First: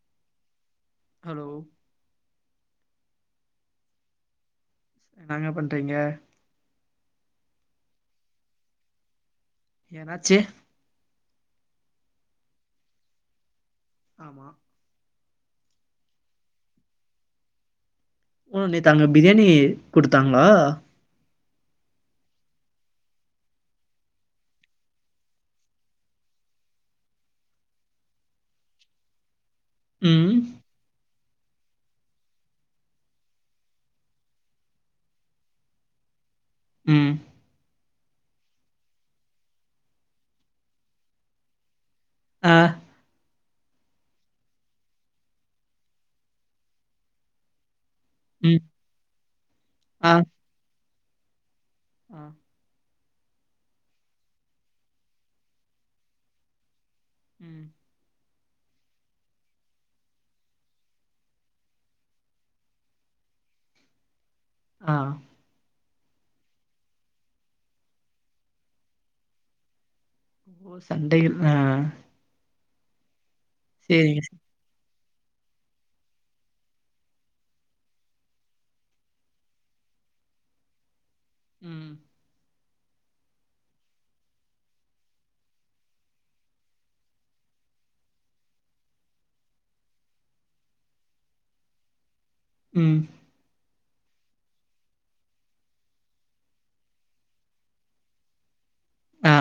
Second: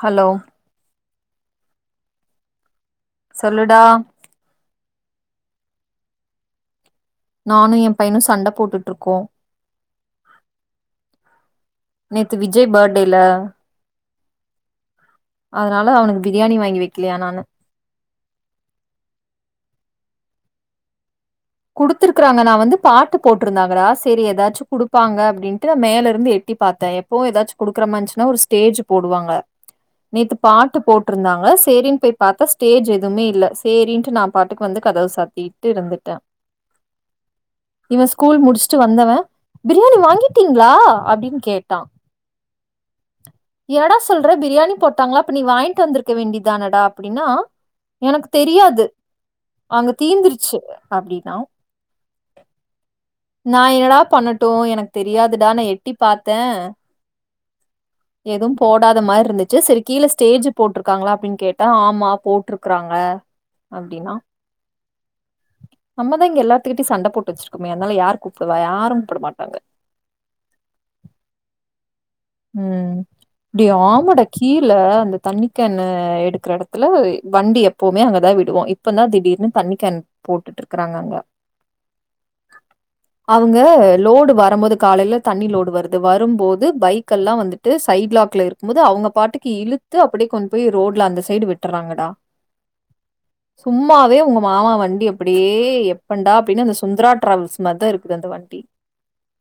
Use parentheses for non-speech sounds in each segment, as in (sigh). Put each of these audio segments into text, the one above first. Hello hello சொல்லுடா என்னங்க பண்றீங்க நானு எ பையனு சண்ட போட்டுட்ருக்கோ என்னாச்சு நேத்து விஜய் பேட்டேல ஆமா அதுனால அவனுக்கு பிரியாணி வாங்கி வெக்கலையா நானு ம் நேத்து அங்க பிரியாணி குடுத்தாங்ளா குடுத்துருக்றாங்க நா வந்து பாட்டு போட்ருந்தாங்கடா சேரி எதாச்சு குடுப்பாங்க அப்டின்ட்டு நா மேலருந்து எட்டி டி பாத்தே எப்போவு எதாச்சு குடுக்குற மாரின்ச்சுனா ஒரு ஸ்டேஜு போடுவாங்க ம் நேத்து பாட்டு போட் ட்ருந்தாங்க சேரின் போய் பாத்தா ஸ்டேஜு எதுமே இல்ல சேரின்ட்டு நா பாட்டுக்கு வந்து கதவ சாத்திட்டு இருந்துட்டே ம் இவ ஸ்கூல் முடிச்சுட்டு வந்தவ பிரியாணி வாங்கிட்டீங்களா அப்டின்னு கேட்டா ஆ எடா சொல்ற பிரியாணி போட்டாங்களா அப்ப நீ வாங்கிட்டு வந்திருக்க வேண்டிதானடா அப்படின்னா எனக்கு ம் தெரியாது அங்க ஆ தீந்துருச்சு அப்டின்னா ஆ நா என்னடா பண்ணட்டு எனக்கு தெரியாதுடா நா எட்டி பாத்தே ம் எதும் போடாத மார்ருந்துச்சு சரி கீழ ஸ்டேஜ் போட்டிருக்காங்களா அப்டின்னு கேட்டா ஆமா போட்டிருக்கறாங்க அப்டினா ஆ நம்மதா இங்க எல்லாத்துக்கிட்ட சண்ட போட்டு வச்சிருக்கோமே அதனால யாரு கூப்புடுவா யாரு கூப்டமாட்டாங்க ஓ சண்டைகள் ஆ ம் டேய் சேரிங்க ஆமடா கீழ அந்த தண்ணிக்கேன் எடுக்கற எடத்துல வண்டி எப்பவுமே அங்கதா விடுவோ இப்பதா திடீர்னு தண்ணிக்கேன் போட்டுட்ருக்கறாங்க அங்க ம் அவங்க லோடு வரம்போது காலைல தண்ணி லோடு வருது வரும்போது பைக் க்கல்லா வந்துட்டு சைட் லாக்ல இருக்கும் போது அவங்க பாட்டுக்கு இழுத்து அப்டியே கொண்டு போய் ரோட்ல அந்த சைடு விட்டறாங்கடா ம் சும்மாவே உங்க மாமா வண்டி அப்படியே எப்பண்டா அப்டின்னு அந்த சுந்தரா டிராவல்ஸ் மாதிரி தா இருக்குது அந்த வண்டி ஆ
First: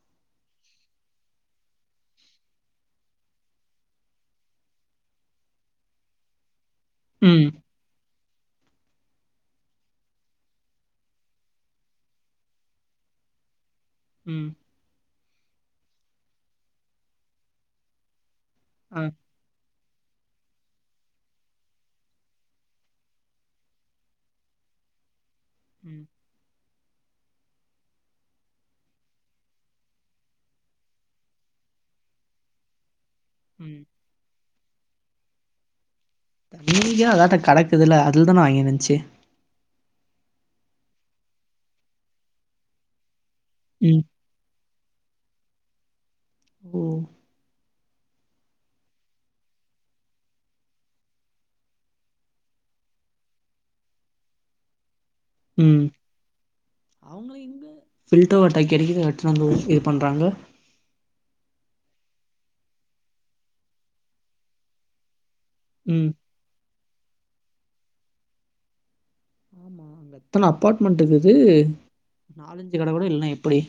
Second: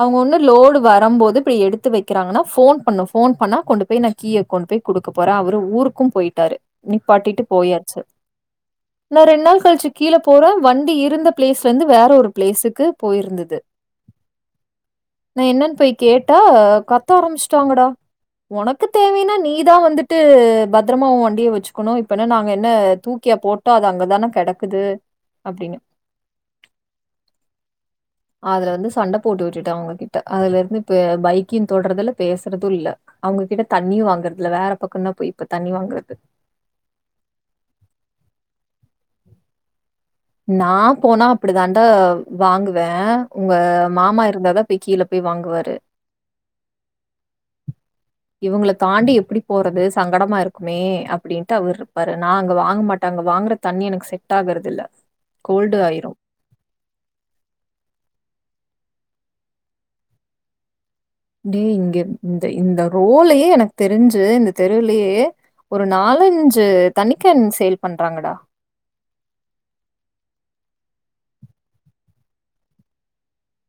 அவங்க ஒன்னு லோடு வ ரம்போது இப்டி எடுத்து வைக்கிறாங்கன்னா போன் பண்ண போன் பண்ணா கொண்டு போய் கீய கொண்டு போய் கொடுக்க போறே அவர் ஊருக்கு கும் போயிட்டாரு நிப்பாட்டிட்டு ம் போயாச்சு (inaudible) நா ரெண்டு நாள் கழிச்சு கீழ போறோ வண்டி இருந்த பிளேஸ்ல இருந்து வேற ஒரு பிளேஸுக்கு போயிருந்தது ம் நா என்னன்னு போய் கேட்டா கத்த ஆரம்பிச்சுடாங்கடா ஒனக்கு ஆ தேவைனா நீ தா வந்து விட்டு பத்ரமா ஓ வண்டிய வச்சுக்கணு இப்பனா நாங்க என்ன தூக்கியா போட்டோ அது அங்கதான கெடக்குது அப்டின்னு ம் அதுல வந்து சண்ட போட்டு விட்டுட்டே அவங்ககிட்ட அதுலருந்து இப்பு பைக்கி தொடுறதுல்ல பேசுறது இல்ல அவங்ககிட்ட ம் தண்ணியு வாங்கற இல்ல வேற பக்கந்தா போய் இப்ப தண்ணி வாங்கறது தண்ணி தா அதாட்ட கெடக்குதுல அதுலதா நா வாங்கி நெனச்சே நா போனா அப்டி தாண்டா வாங்குவே ஒங்க ம் மாமா இருந்தாதா போய் கீழ போய் வாங்குவாரு ஓ இவங்கள தாண்டி எப்டி போறது சங்கடமா இருக்குமே அப்டின்ட்டு அவரு இருப்பாரு நா அங்க வாங்க மாட்டாங்க வாங்குற தண்ணி எனக்கு செட் ஆகுறதுல்ல ம் அவங்கள எங்க ஃபில்டர் வாட்டர் கிடைக்குது (unintelligible) இது பண்றாங்க டேய் இங்க இந்த இந்த ரோலயே எனக்கு தெரிஞ்சு இந்த தெருவுலயே ஒரு ம் நாலஞ்சு தண்ணிக்கேன் சேல் பண்றாங்கடா எத்தன அப்பார்ட்மெண்ட் இருக்குது நாலஞ்சு கட கூடனா இல்லனா எப்புடி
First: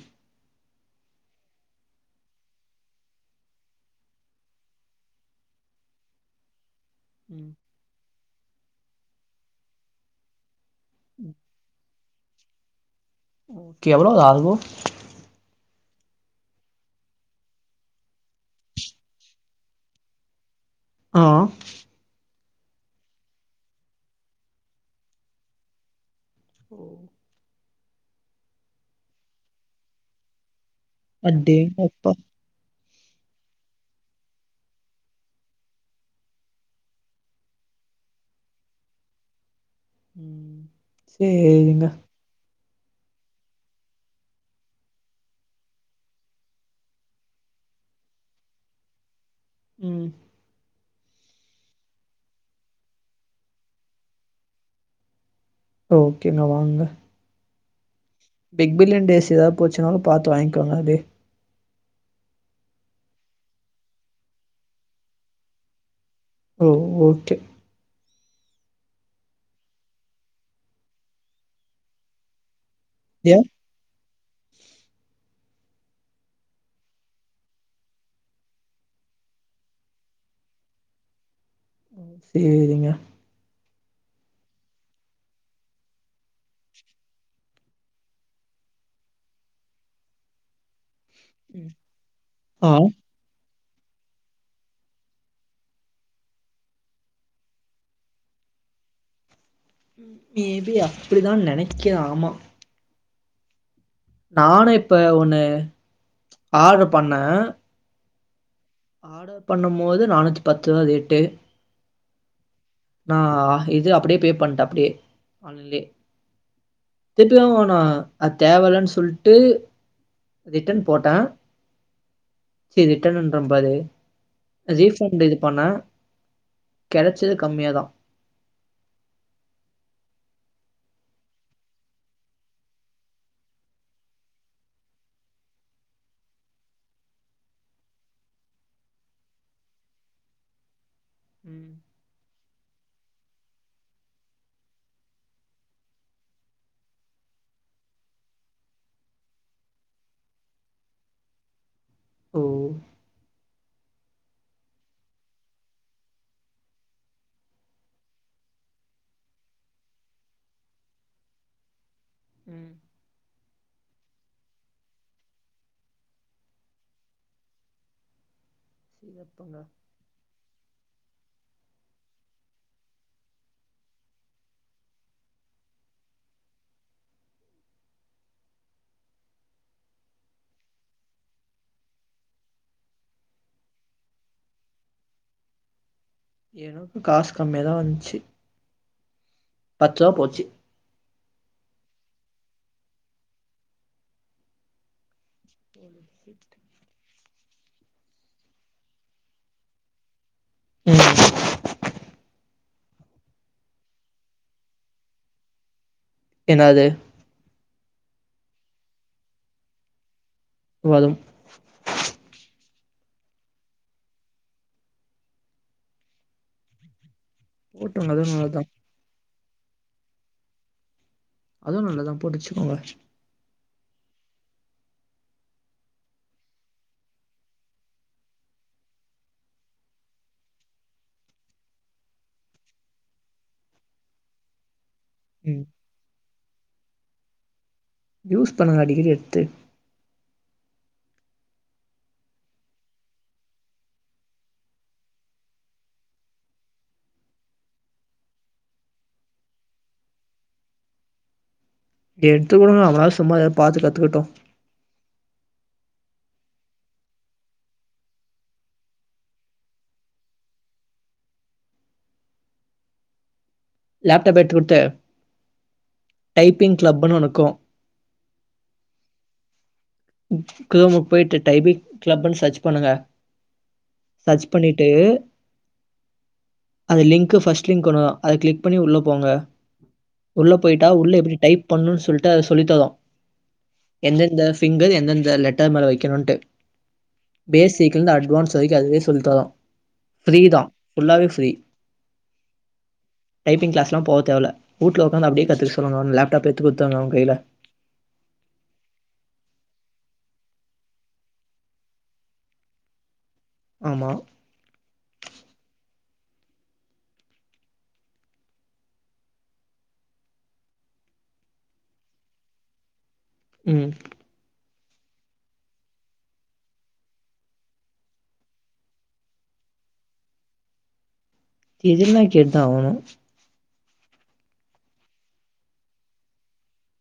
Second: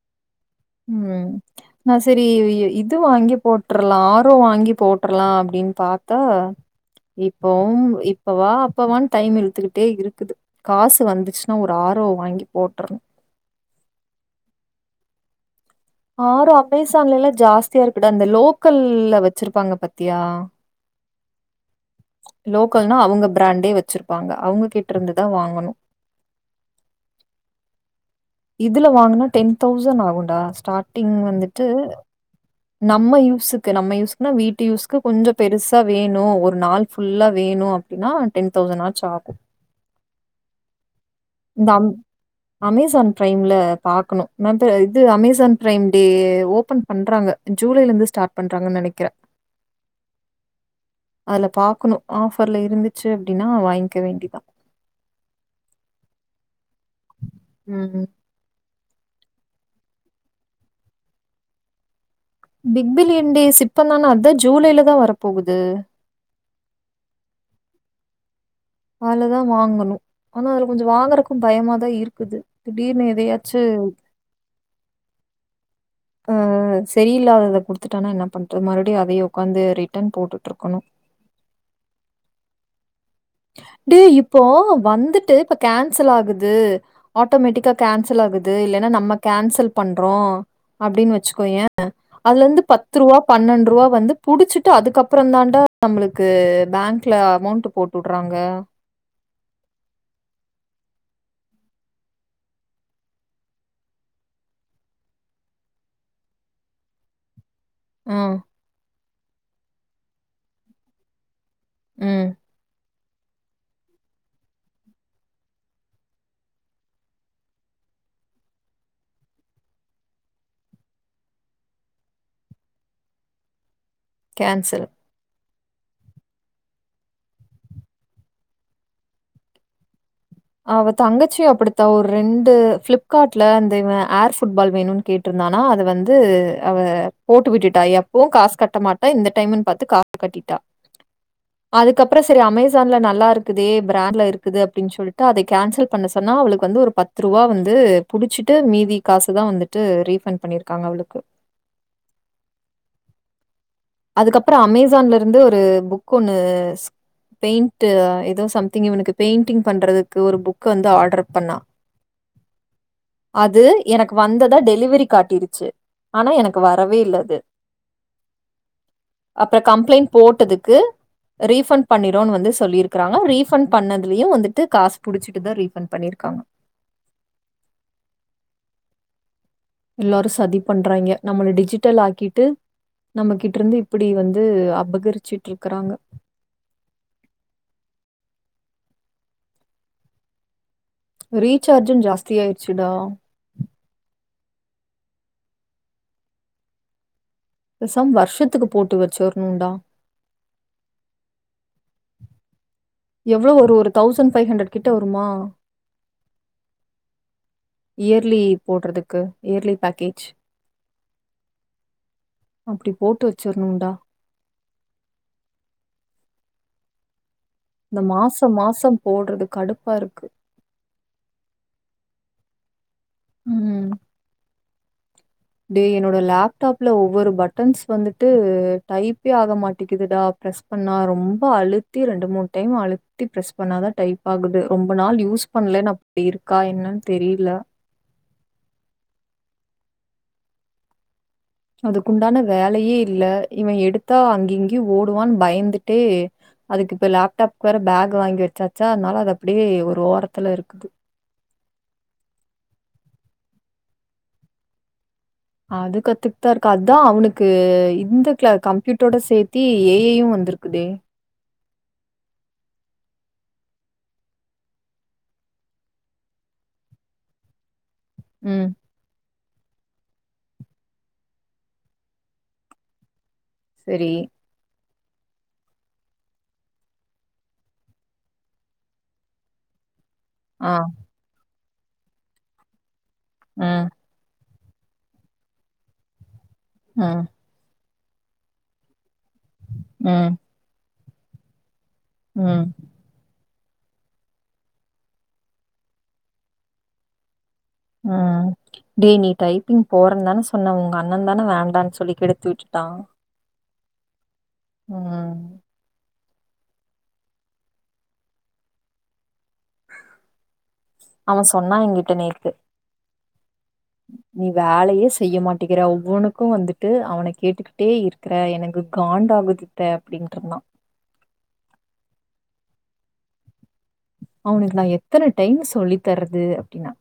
ம் நா சரி இது வாங்கி போட்ரலா ஆரோ வாங்கி போட்ரலா அப்டின்னு பாத்தா இப்பவு இப்பவா அப்பவான்னு டைம் இழுத்துக்கிட்டே இருக்குது காசு வந்துச்சுன்னா ஒரு ஆர் ஓ வாங்கி போட்ரணு கெவளோ ஆகு ஆறு அமேசான்ல எல்லா ஜாஸ்தியா இருக்குடா இந்த லோக்கல்ல வச்சிருப்பாங்க பாத்தியா ஆ லோக்கல்னா அவங்க பிராண்டே வச்சிருப்பாங்க அவங்க கிட்ட இருந்துதா வாங்கணு ஓ இதுல வாங்குனா டென் தௌசண் ஆகுன்டா ஸ்டாடிங் வந்துட்டு அடேங்கப்பா நம்ம யூஸ்க்கு நம்ம யூஸ்க்னா வீட்டு யூஸ்க்கு கொஞ்ச பெருசா வேணு ஒரு நாள் ஃபுல்லா வேணு அப்டின்னா டென் தௌசண்ட் ஆச்சு ஆகு ம் சேரிங்க அம் அமேசான் பிரைம்ல பாக்கணு நா இந்து இது அமேசான் பிரைம் டே ஓபன் பண்றாங்க ஜூலைல இருந்து ஸ்டார்ட் பண்றாங்கனு நெனைக்கறே ம் அதுல பாக்கணு ஆஃபர்ல இருந்துச்சு அப்டின்னா வாங்கிக்க வேண்டிதா ஓகேங்க வாங்குங்க ம் பிக் பில்லியன் டேஸ் ஏதாது போச்சுனாலு பாத்து வாங்கிக்கோங்காே அப்டியே பிக் பில்லியன் டேஸ் இப்பந்தான அதா ஜூலைல தா வர போகுது ஓ ஓகே அலதா வாங்கணு ஆனா அதுல கொஞ்ச வாங்கறக்கு பயமாதா இருக்குது திடீர்னு ஏ எதையாச்சு ம் சரியில்லாதத குடுத்துட்டானா என்ன பண்ற மறுபடியு அதையே உக்காந்து ரிட்டன் போட்டுட்டு இருக்கணு சேரிங்க டே இப்போ வந்துட்டு இப்ப கேன்சல் ஆகுது ஆட்டோமேட்டிக்கா கேன்சல் ஆகுது இல்லன்னா நம்ம கேன்சல் பண்றோ அப்படின் வச் சுக்கோய அதுலந்து ஆ பத்து ரூபா பன்னென் ரூவா வந்து புடிச்சிட்டு அதுக்கப்பற தாண்டா நம்மளுக்கு பேங்ல அமௌண்ட் போட்டு வுட்றாங்க மேபி அப்டிதா நெனக்க ஆமா நானும் இப்ப ஒண்ணு ஆர்டரு பண்ண ம் ஆர்டர் பண்ணு போது நானூத்தி பத்து தா ரேட்டு ம் நா இது அப்டியே பே பண்ட்ட அப்டியே ஆன்லயே திட்டு வாங்க மாட்டா அத் தேவலன்னு சொல்ட்டு ரிட்டன் போட்ட சி ரிட்டனுன்ர பாரு கேன்சல் ரீபண்ட் இது பண்ண கெடச்சது கம்மியா தா அவ தங்கச்சி அப்டித்தா ஒரு ரெண்டு ஃபிளிப்கார்ட்ல இந்த இவ ஏர் ஃபுட்பால் வேணுனு கேட்டிருந்தா னா அது வந்து அவ போட்டு விட்டுட்டா எப்பவு காஸ் கட்ட மாட்டா இந்த டைம்னு பாத்து காஸ் கட்டிட் டா ம் அதுக்கப்பற சரி அமேசான்ல நல்லா இருக்கதே பிராண்ட்ல இருக்கது அப்டின்னு சொல்லி ட அத கேன்சல் பண்ண சொன்னா அவளுக்கு வந்து ஒரு பத்து ரூவா வந்து புடிச்சிட்டு மீதி காசுதா வந்துட்டு ரி ரிஃபண் பண்ணிருக்காங்க அவளுக்கு ஓ அதுக்கபற அமேசான்ல இருந்து ஒரு புக் ஒண்ணு பெயிண்ட் ஏதோ சம்திங் இவனுக்கு பெயிண்டிங் பண்றதுக்கு ஒரு புக் வந்து ஆர்டர் பண்ணா உம் அது எனக்கு வந்தத டெலிவரி காட்டிருச்சு ஆனா எனக்கு வரவே இல்ல அது சிறப்புங்க அப்றோ கம்ப்ளைண்ட் போட்டதுக்கு ரீஃபண்டு பண்ணிரோனு வந்து சொல்லிருக்காங்க ரீஃபண்ட் பண்ணதுலயு வந்துட்டு காசு புடிச்சிட்டுதா ரீஃபண்ட் பண் ணிருக்காங்க எல்லாரு சதி பண்றாங்க நம்மள டிஜிட்டல் ஆக்கிட்டு நம்மகிட்ட இருந்து இப்படி வந்து அபகரிச்சுட்டு இருக்கறாங்க எனக்கு காசு கம்மியதா வந்ச்சு பத்து ரூபா போச்சு ரீசார்ஜு ஜாஸ்தி ஆயிருச்சுடா ஓ சிட் பேசாம வர்ஷத்துக்கு‌ போட்டு வெச்சுர்னுன்டா ம் எவ்ளோ வரு ஒரு தௌசண்ட் ஃபைவ் ஹண்ட்ரட் கிட்ட வருமா என்னது இயர்லி போடறதுக்கு இயர்லி பேக்கேஜ் வரும் அப்டி போட்டு வெச்சிர்ணுன்டா இந்த போட்டுங்க அதுவு மாசோ நல்லதுதா மாசோ போடறது கடுப்பா இருக்கு அதுவு நல்லதா போட்டு வெச்சுக்கோங்க ம் டே என்னோட லேப்டாப்ல ஒவ்வொரு பட்டன்ஸ் வந்துட்டு டைப்பே ஆக மாட்டிக்குதுடா ப்ரெஸ் பண்ணா ரொம்போ அழுத்தி ரெண்டு மூண் டைம் அழுத்தி ப்ரெஸ் பண்ணாதா டைப் ஆகுது ரொம் ப நாள் யூஸ் ம் பண்லன் அப்டி இருக்கா என்னன் தெரில யூஸ் பண்ணுங்க அடிக்கடி எடுத்து அதுக்குண்டான வேலயே இல்ல இவன் எடுத்தா அங்கி இங்கயு ஓடுவான்னு பயந்துட்டே அதுக்கு இப்ப லேப்டாப்க் வேற பேக் வாங்கி வெச்சாச்சா அதனால அது அப்டியே ஒரு ஓரத்துல இருக்குது எடுத்து குடுங்க அவனாது சும்மா எதா பாத்து கத்துக்கட்டு அது கத்துக்குதா இருக்கா அதா அவனுக்கு இந்த கிள கம்ப்யூட்டரோட சேர்த்தி ஏ ஐயு வந் துருக்குதே லேப்டாப் எடுத்துக்குடுத்து டைப்பிங் கிளப்ன் ஒன்னுக்கு ம் குரோமோ போய்ட்டு டைபிங் க்ளப்ன் சர்ச் பண்ணுங்க சரி. சர்ச் பண்ணி ட்டு அது லிங்க்கு ஃபர்ஸ்ட் லிங்க் ஒண்ணு அத க்ளிக் பண்ணி உள்ள போங்க உள்ள ஆ. போய்ட்டா உள்ள எப்டி டைப் பண்ணுன் சொல்ட்டு அது சொல்லித்தரு ம். எந்தெந்த ஃபிங்கர் எந்தெந்த லெட்டர் மேல வெக்கணுன்ட்டு ஆ தீக்லந்து அட்வான்ஸ் வரைக்கு அதுவே சொல்லித் தரு ம். ஃப்ரீதா ஃபுல்லாவே ஃப்ரீ ம் டைப்பிங் க்ளஸ்ல்லா போ தேவல்ல வூட்டுல ஒக்காந்து அப்டியே கத்துக்க சொல்லுங்க அவன லேப்டாப் எத்து குடுத்தங்க அவன் கைல ம் டே நீ டைப்பிங் போறன்தான சொன்ன உங்க அண்ணன்தான வேண்டான் சொல்லி கெடுத்து விட்டுட் டா ஆமா ம் அவன் சொன்னா என்கிட்ட நேத்து ம் வேலயே செய்ய மாட்டிக்கிறா ஒவ்வொன்னுக்கு வந்துட்டு அவன கேட்டுக்கிட்டே இருக்கிற எனக்கு காண்டாகுது த்த அப்டின்டுருந்தான் இதெல்லா கேட்டுதா ஆவனு அவனுக்கு நா எத்தன டைம் சொல்லித் தர்றது அப்டின்னா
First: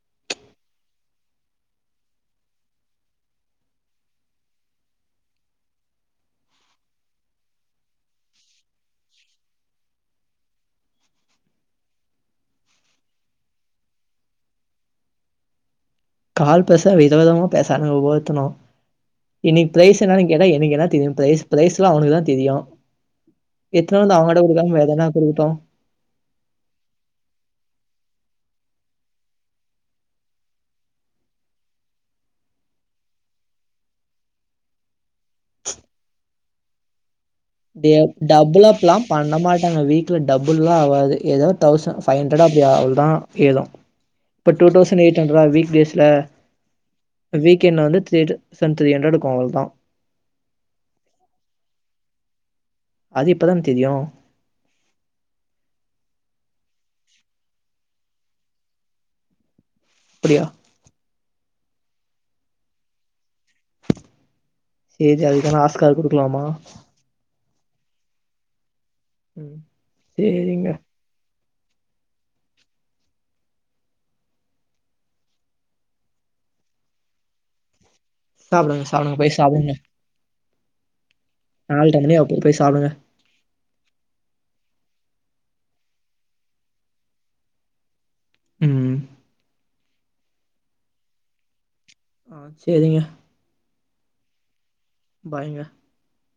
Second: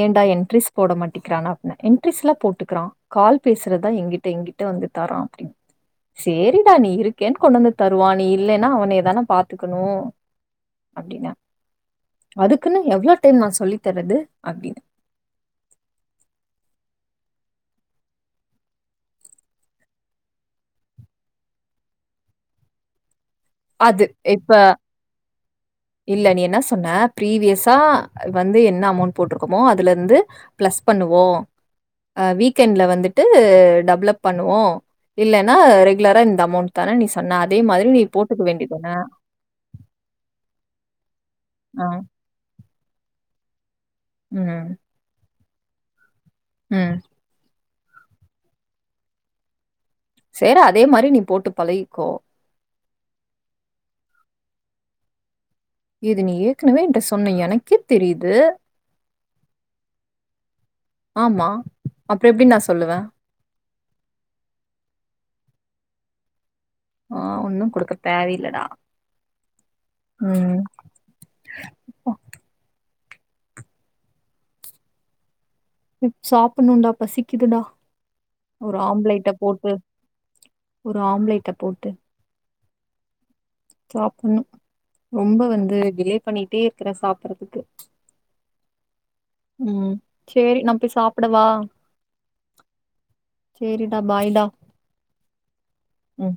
ஏன்டா என்ட்ரிஸ் போட மாட்டிக்கிறானா அப்ன என்ட்ரீஸ்ல்லா போட்டுக்குறா கால் பேசுறதா எங்கிட்ட எங்கிட்ட வந் து தரா அப்டி சேரிடா நீ இருக்கேன் கொண்டு வந்து தருவா நீ இல்லைன்னா அவனே தான பாத்துக்கணு அப்டின்னா அதுக்குன்னு எவ்ள டைம் நா சொல்லி தர்றது அப்டின்னு கால் பேச வித விதமா பேசானுங்க ஓவ்வொத்தணு இன்னிக்கு ப்ரைஸ் என்னன் கேட்டா எனக்கு என்ன தெரியு ப்ரைஸ் ப்ரைஸ்லா அவனுக்குதா தெரியு எத்தன அது வந்து அவங்கட இப்ப குடுக்காம வேதனா குடுக்கட்டு இல்ல நீ என்ன சொன்ன பீவியஸா வந்து என் என்ன அமௌண்ட் போட்டிருக்கோமோ அதுலருந்து பிளஸ் பண்ணுவோ ஆ வீக்கெண்ட்ல வந்துட்டு டெவலப் பண்ணுவோ இல்லன்னா ரெகுலரா இந்த அமௌண்ட் தானே நீ சொன்ன அதே மாரி நீ போட்டுக்க வேண்டியதான டபுள்லப்லா பண்ண மாட்டாங்க வீட்ல டபுள்ல்லா ஆகாது ஏதோ ஆ தௌசண்ட் பைவ் ஹண்டரட் அப்டி ஆவ் தா ஏது இப்ப ம் டூ தௌசண்ட் ஏய்ட் ஹண்ரடா வீக்டேஸ்ல ம் என்ன வந்து தே (unintelligible) த்ரி ஹண்ரக்கு வாங்குனதா சேரி அதே மாரி நீ போட்டு பழகிக்கோ அது இப்பதா தெரியு இது நீ ஏற்கனவே என்ட சொன்ன எனக்கே தெரியுது அப்டியா ஆமா அப்புற எப்டி நா சொல்லுவே சேரி அதுக்கென ஆஸ்கார் குடுக்கலாமா அ ஒன்னு குடுக்க தேவையில்லட ம் சேரிங்க சாப்டணும்டா பசிக்குதுடா ஒரு சாப்டுங்க சாப்டுங்க ஆம்லேட்ட போய் போட்டு சாப்டுங்க ஒரு ஆம்லேட்ட போட்டு நால்ர மணி ஆவப்போது போய் சாப்டுங்க சாப்னு ரொம்ப வந்து டிலே பண்ணிட்டே இருக்கற சாப்றதுக்கு ம் ம் சேரி நா போயி சாப்டவா ஆ சேரிங்க ட பாய்டா பாய்ங்க ம்